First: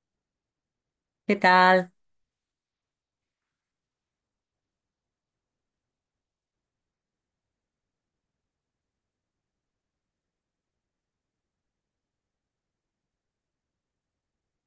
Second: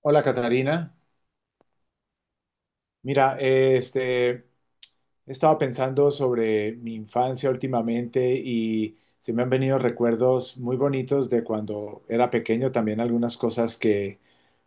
Hola, Catarina. ¿Qué tal? Mira, estaba pensando sobre mi infancia últimamente y se me han venido recuerdos muy bonitos de cuando era pequeño, también algunas cosas que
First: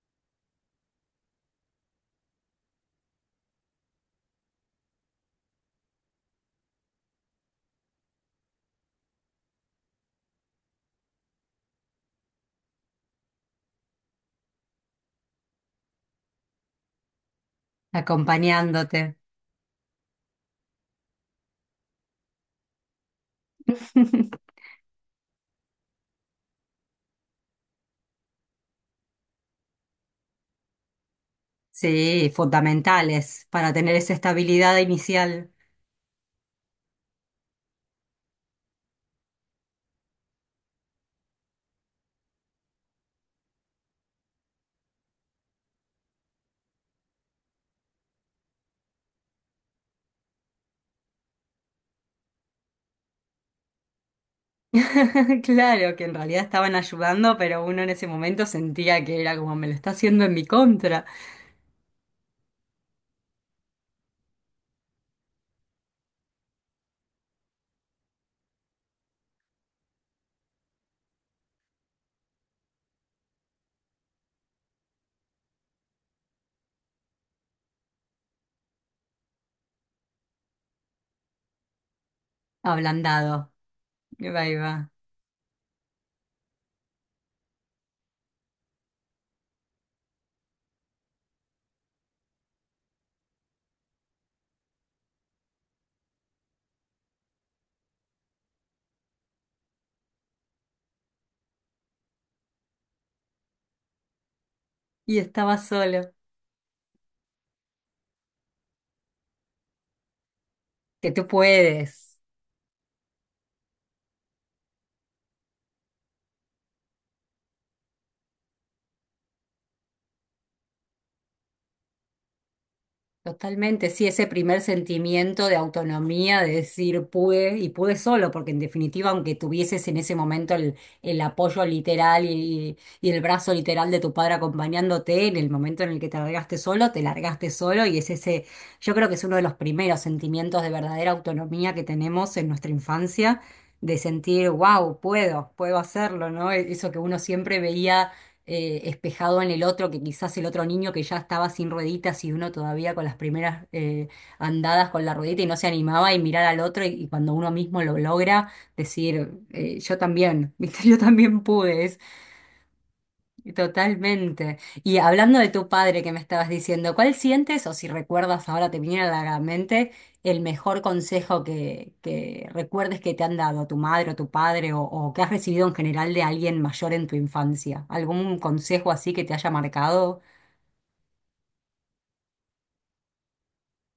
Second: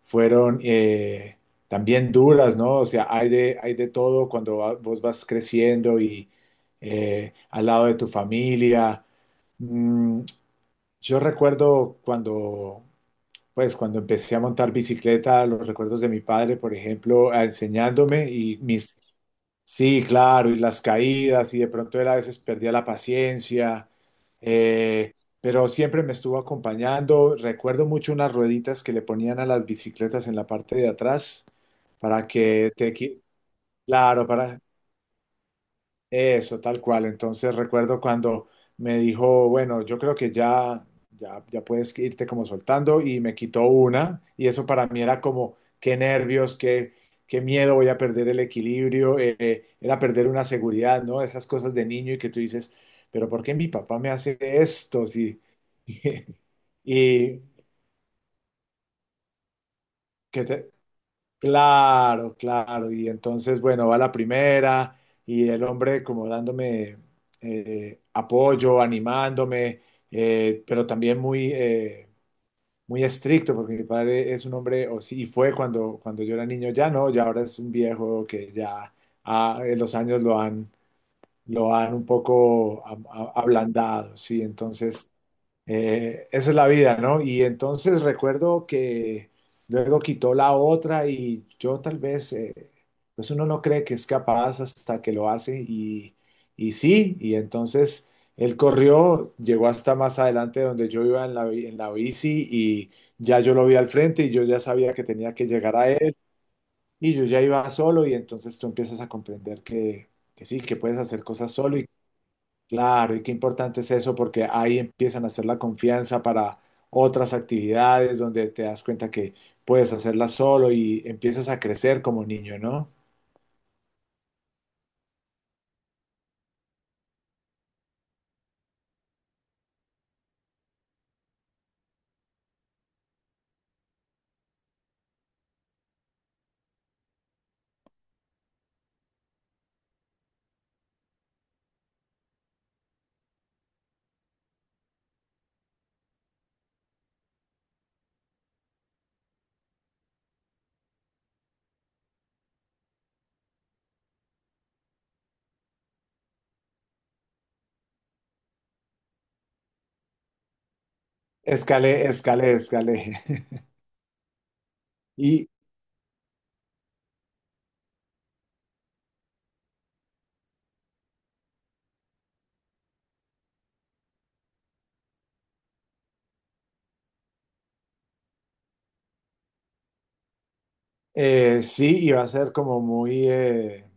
fueron también duras, ¿no? O sea, hay de todo cuando vos vas creciendo y al lado de tu familia. Mm, yo recuerdo cuando Pues cuando empecé a montar bicicleta, los recuerdos de mi padre, por ejemplo, enseñándome Acompañándote. sí, claro, y las caídas, y de pronto él a veces perdía la paciencia, eh, pero siempre me estuvo acompañando. Recuerdo mucho unas rueditas que le ponían a las bicicletas en la parte de atrás para Sí, que te, qui- fundamentales para tener esa Claro, estabilidad inicial. eso, tal cual. Entonces recuerdo cuando me dijo, bueno, yo creo que ya puedes irte como soltando y me quitó una y eso para mí era como, qué nervios, qué miedo, voy a perder el equilibrio, era perder una seguridad, ¿no? Esas cosas de niño y que tú dices, pero ¿por qué mi papá me hace esto? Claro, que en realidad estaban ayudando, Y, pero uno en ese momento sentía que era como me lo está haciendo en que mi te- contra. Claro, claro. Y entonces, bueno, va la primera y el hombre como dándome apoyo, animándome, pero también muy, muy estricto, porque mi padre es un hombre, o sí, y fue cuando, yo era niño, ya no, ya ahora es un viejo que ya los años lo han un poco Ablandado. ablandado, sí. Ahí va. Entonces, esa es la vida, ¿no? Y entonces recuerdo que luego quitó la otra y yo tal vez, pues uno no cree que es capaz hasta que lo hace y sí, y entonces él corrió, llegó hasta más adelante donde yo iba en la bici y ya yo lo vi al frente y yo ya sabía que Y tenía que estaba llegar a solo. él y yo ya iba solo y entonces tú empiezas a comprender que sí, que puedes Que hacer tú cosas solo. puedes. Claro, y qué importante es eso porque ahí empiezan a hacer la confianza para otras actividades donde te das cuenta que puedes hacerlas solo y empiezas a crecer como niño, ¿no? Totalmente, sí, ese primer sentimiento de autonomía, de decir pude y pude solo, porque en definitiva, aunque tuvieses en ese momento el apoyo literal y el brazo literal de tu padre acompañándote, en el momento en el que te largaste solo y es ese, yo creo que es uno de los primeros sentimientos de verdadera autonomía que tenemos en nuestra infancia, de sentir, wow, puedo, puedo hacerlo, ¿no? Eso que uno siempre veía espejado en el otro, que quizás el otro niño que ya estaba sin rueditas y uno todavía con las primeras andadas con la ruedita y no se animaba y mirar al otro y cuando uno mismo lo logra, decir, yo también, ¿viste? Yo también pude. Escalé, escalé, escalé. Totalmente. Y hablando de Y tu padre que me estabas diciendo, ¿cuál sientes o si recuerdas ahora te viniera a la mente el mejor consejo que recuerdes que te han dado tu madre o tu padre o que has recibido en general de alguien mayor en tu infancia? ¿Algún consejo así que te haya marcado? Sí, y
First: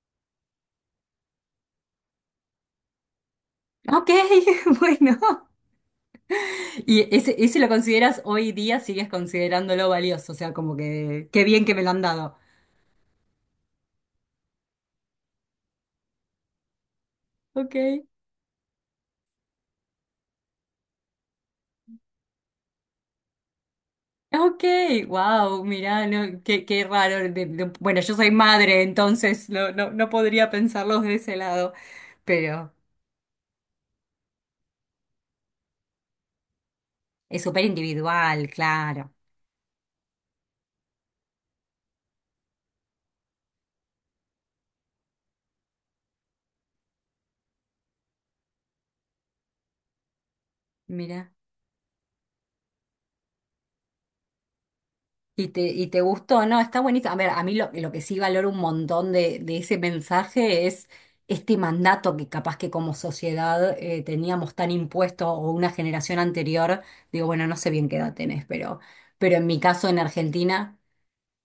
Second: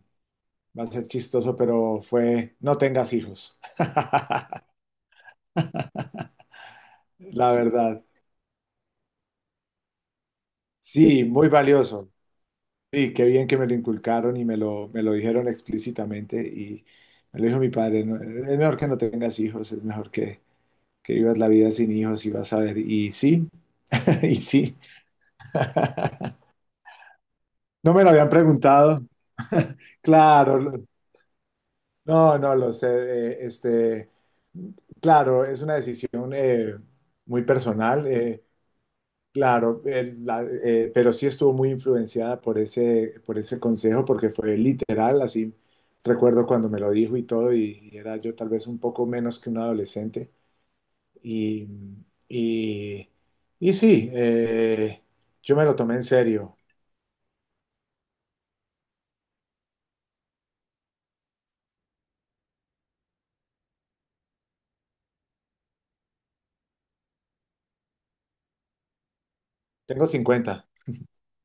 va a ser chistoso, pero fue, no tengas hijos, Ok, bueno. ¿Y ese, la ese lo verdad. consideras hoy día, sigues considerándolo valioso? O sea, como Sí, que qué muy bien que me lo han valioso. dado. Sí, qué bien que me lo inculcaron y me lo dijeron explícitamente y me lo dijo mi Ok. padre, "No, es mejor que no tengas hijos, es mejor que vivas la vida sin hijos y vas a ver. Y sí, y Ok, sí, wow, mirá, no, qué, qué raro. No Bueno, me lo yo soy habían madre, preguntado, entonces no, no, no podría claro, pensarlos de ese lado, no, no pero lo sé, claro, es una decisión es muy súper personal, individual, claro. claro, pero sí estuvo muy influenciada por ese consejo, porque fue literal, así recuerdo cuando me lo dijo y todo, y era yo tal vez un poco menos que un adolescente. Mira. Y, y, y sí, yo me lo Y tomé te en gustó, serio. ¿no? Está bonito. A ver, a mí lo que sí valoro un montón de ese mensaje es este mandato que capaz que como sociedad teníamos tan impuesto o una generación anterior. Digo, bueno, no sé bien qué edad tenés, pero en mi caso en Tengo 50. Argentina.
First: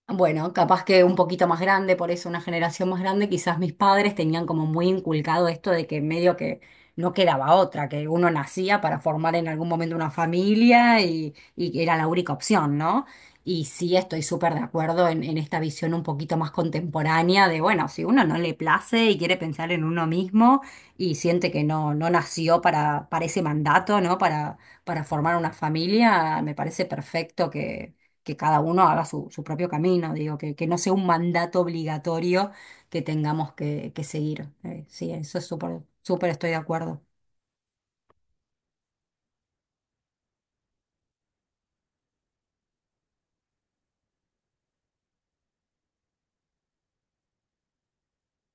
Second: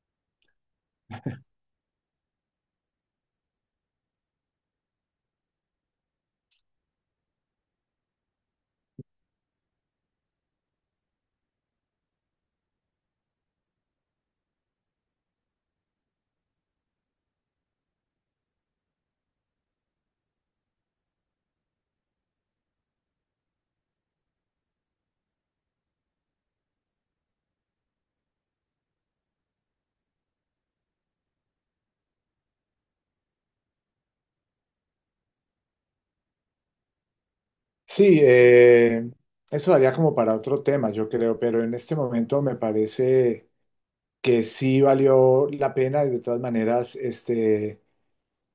Bueno, capaz que un poquito más grande, por eso una generación más grande, quizás mis padres tenían como muy inculcado esto de que medio que no quedaba otra, que uno nacía para formar en algún momento una familia y que era la única opción, ¿no? Y sí estoy súper de acuerdo en esta visión un poquito más contemporánea de, bueno, si uno no le place y quiere pensar en uno mismo y siente que no, no nació para ese mandato, ¿no? Para formar una familia, me parece perfecto que cada uno haga su, su propio camino, digo, que no sea un mandato obligatorio que tengamos que seguir. Sí, eso es súper, súper estoy de acuerdo. Sí, eso daría como para otro tema, yo creo, pero en este momento me parece que sí valió la pena y de todas maneras, este...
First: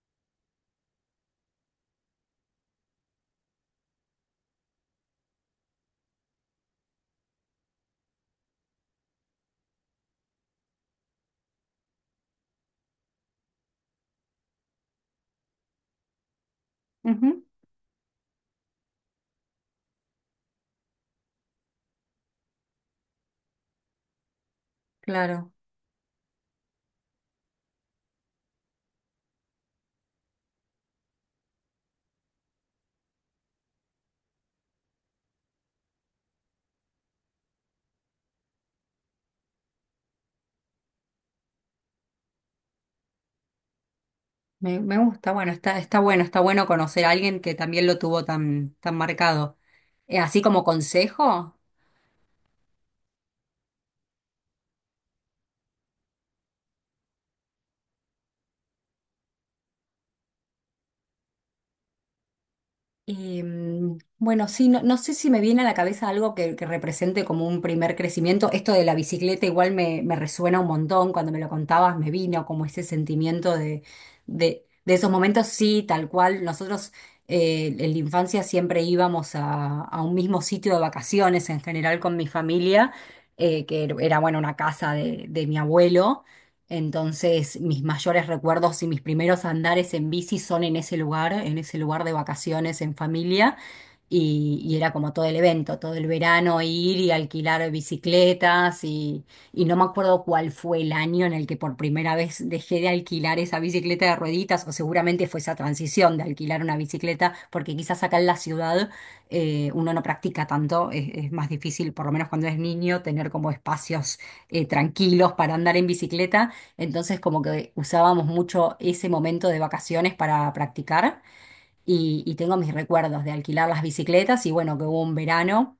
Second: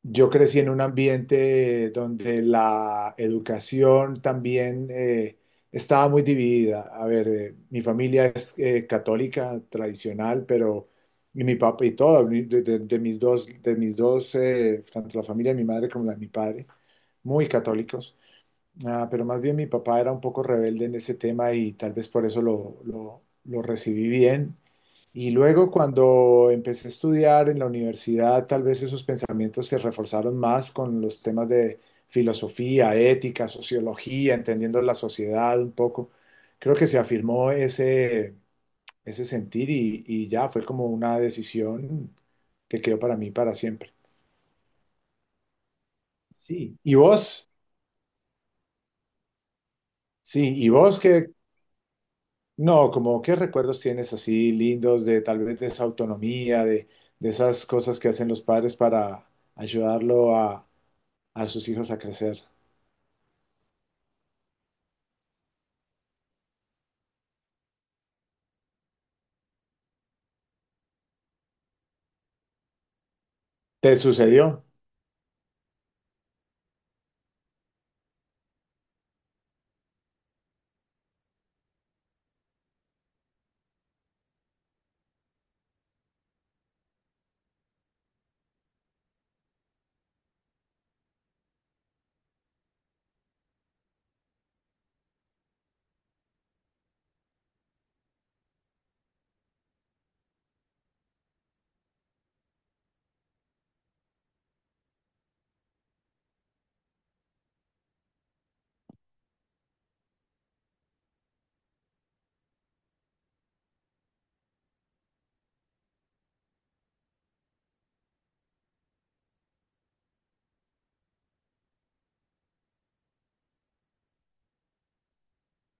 Yo crecí en un ambiente donde la educación también estaba muy dividida. A ver, mi familia es católica tradicional, pero y mi papá y todo, de mis dos, tanto la familia de mi madre como la de mi padre, Ujú, muy católicos. Ah, pero más bien mi papá era un poco rebelde en ese tema y tal vez por eso lo recibí bien. Y claro, luego cuando empecé a estudiar en la universidad, tal vez esos pensamientos se reforzaron más con los temas de filosofía, ética, sociología, entendiendo la sociedad un poco. Creo que se afirmó ese sentir y ya fue como una decisión que quedó para mí para siempre. me gusta, bueno, está, está bueno Sí. ¿Y conocer a alguien vos? que también lo tuvo tan, tan marcado. Así Sí, como ¿y vos qué, consejo. No, como qué recuerdos tienes así lindos de tal vez de esa autonomía, de esas cosas que hacen los padres para ayudarlo a sus hijos a crecer. Bueno, sí, no, no sé si me viene a la cabeza algo que represente como un primer crecimiento. Esto de la bicicleta igual me, me resuena un montón. Cuando me lo contabas me vino como ese sentimiento ¿Te sucedió? De esos momentos, sí, tal cual. Nosotros en la infancia siempre íbamos a un mismo sitio de vacaciones en general con mi familia, que era, bueno, una casa de mi abuelo. Entonces, mis mayores recuerdos y mis primeros andares en bici son en ese lugar de vacaciones en familia. Y era como todo el evento, todo el verano ir y alquilar bicicletas y no me acuerdo cuál fue el año en el que por primera vez dejé de alquilar esa bicicleta de rueditas o seguramente fue esa transición de alquilar una bicicleta porque quizás acá en la ciudad uno no practica tanto, es más difícil, por lo menos cuando es niño, tener como espacios tranquilos para andar en bicicleta. Entonces como que usábamos mucho ese momento de vacaciones para practicar y tengo mis recuerdos de alquilar las bicicletas y bueno, que hubo un verano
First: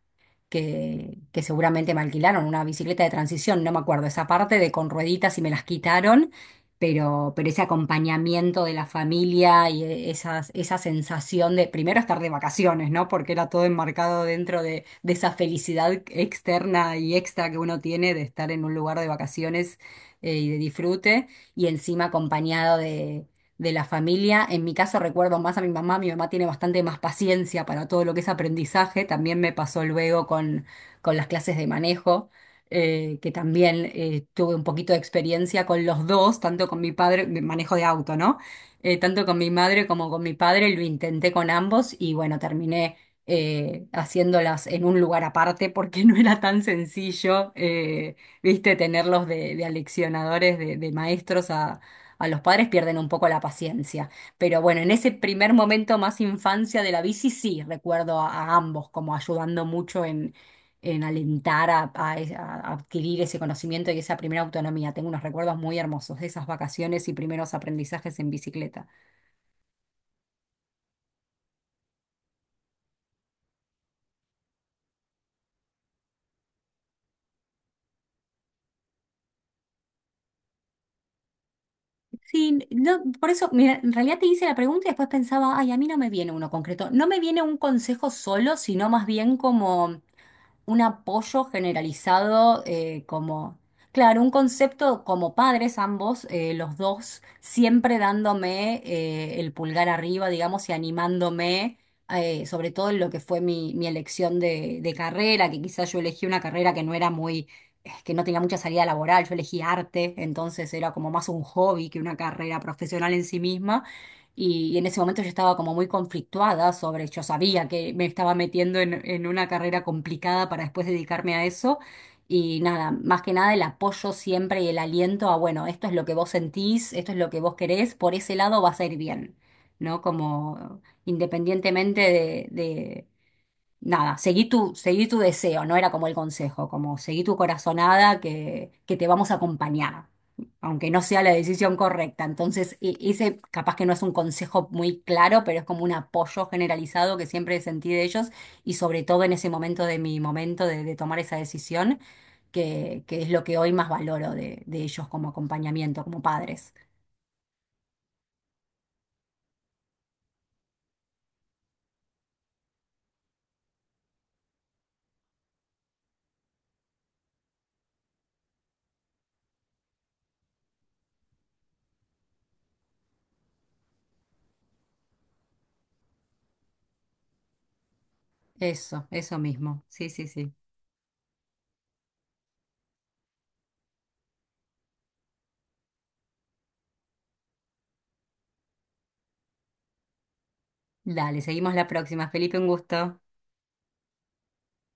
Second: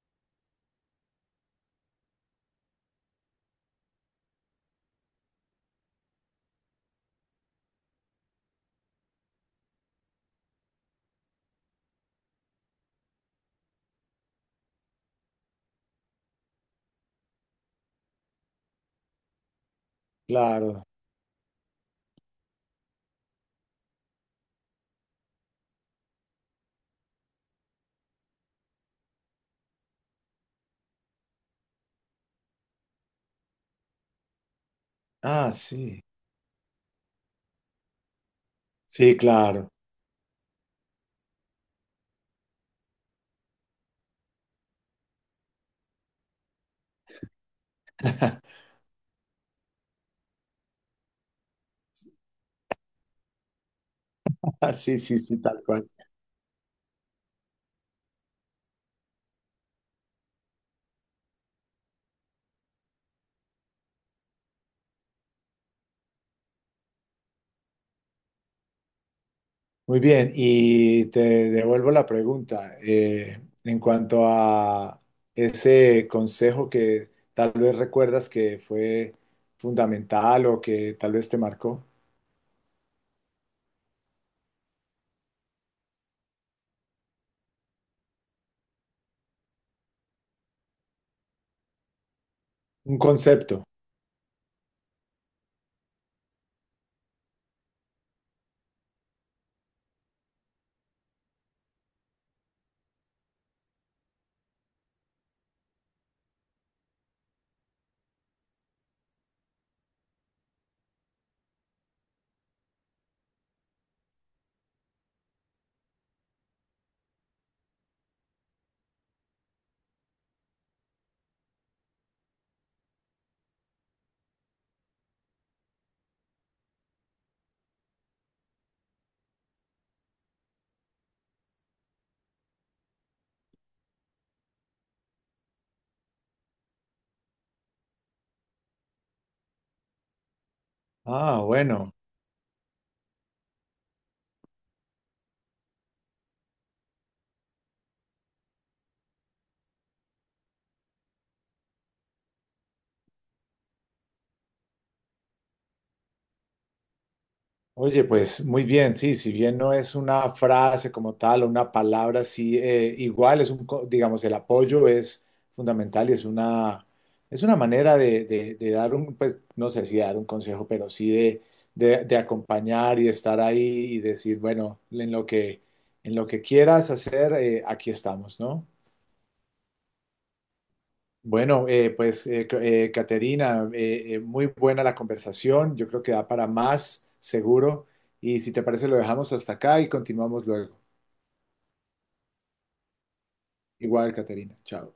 que seguramente me alquilaron una bicicleta de transición, no me acuerdo esa parte de con rueditas y me las quitaron, pero ese acompañamiento de la familia y esas, esa sensación de primero estar de vacaciones, ¿no? Porque era todo enmarcado dentro de esa felicidad externa y extra que uno tiene de estar en un lugar de vacaciones y de Claro. disfrute y encima acompañado de la familia. En mi caso recuerdo más a mi mamá tiene bastante más paciencia para todo lo que es aprendizaje, también me pasó luego con las clases de manejo, que también tuve un poquito de Ah, experiencia con sí. los dos, tanto con mi padre, de manejo de auto, ¿no? Sí, Tanto con mi claro. madre como con mi padre, lo intenté con ambos y bueno, terminé... haciéndolas en un lugar aparte porque no era tan sencillo, viste, tenerlos de aleccionadores, de maestros, a los padres pierden un poco la paciencia. Pero Ah, bueno, en sí, ese sí, sí, primer tal cual. momento más infancia de la bici, sí, recuerdo a ambos como ayudando mucho en alentar a, a adquirir ese conocimiento y esa primera autonomía. Tengo unos recuerdos muy hermosos de esas vacaciones y primeros aprendizajes en bicicleta. Muy bien, y te devuelvo la pregunta en cuanto a ese consejo que tal vez recuerdas que fue fundamental o que tal vez te marcó. Sí, no, por eso, mira, en realidad te hice la pregunta y después pensaba, ay, a mí no me viene uno concreto. No me viene un consejo solo, sino más bien como... un apoyo generalizado Un como, concepto. claro, un concepto como padres ambos, los dos, siempre dándome el pulgar arriba, digamos, y animándome, sobre todo en lo que fue mi, mi elección de carrera, que quizás yo elegí una carrera que no era muy, que no tenía mucha salida laboral, yo elegí arte, entonces era como más un hobby que una carrera profesional en sí misma. Y en ese momento yo estaba como muy conflictuada sobre, yo sabía que me estaba metiendo en una carrera complicada para después dedicarme a eso. Y nada, más que nada el apoyo siempre y el aliento a, bueno, esto es lo que vos sentís, esto es lo que vos querés, por ese lado vas a ir bien, ¿no? Como independientemente de nada, seguí tu deseo, no era como el consejo, como seguí tu corazonada que te vamos a acompañar, aunque no sea la Ah, decisión bueno. correcta. Entonces, ese capaz que no es un consejo muy claro, pero es como un apoyo generalizado que siempre sentí de ellos y sobre todo en ese momento de mi momento de tomar esa decisión, que es lo que hoy más valoro de ellos como acompañamiento, como padres. Oye, pues muy bien, sí, si bien no es una frase como tal o una palabra, sí, igual digamos, el apoyo es fundamental y es una manera de de dar pues, no sé si dar un consejo, pero sí de, de acompañar y estar ahí y decir, bueno, en lo que quieras hacer, aquí estamos, ¿no? Eso mismo. Sí, sí, sí. Bueno, pues Caterina, muy buena la conversación, yo creo que da para más, seguro, y si te parece lo dejamos hasta acá y continuamos luego. Dale, seguimos la próxima. Felipe, un gusto. Igual, Caterina, chao.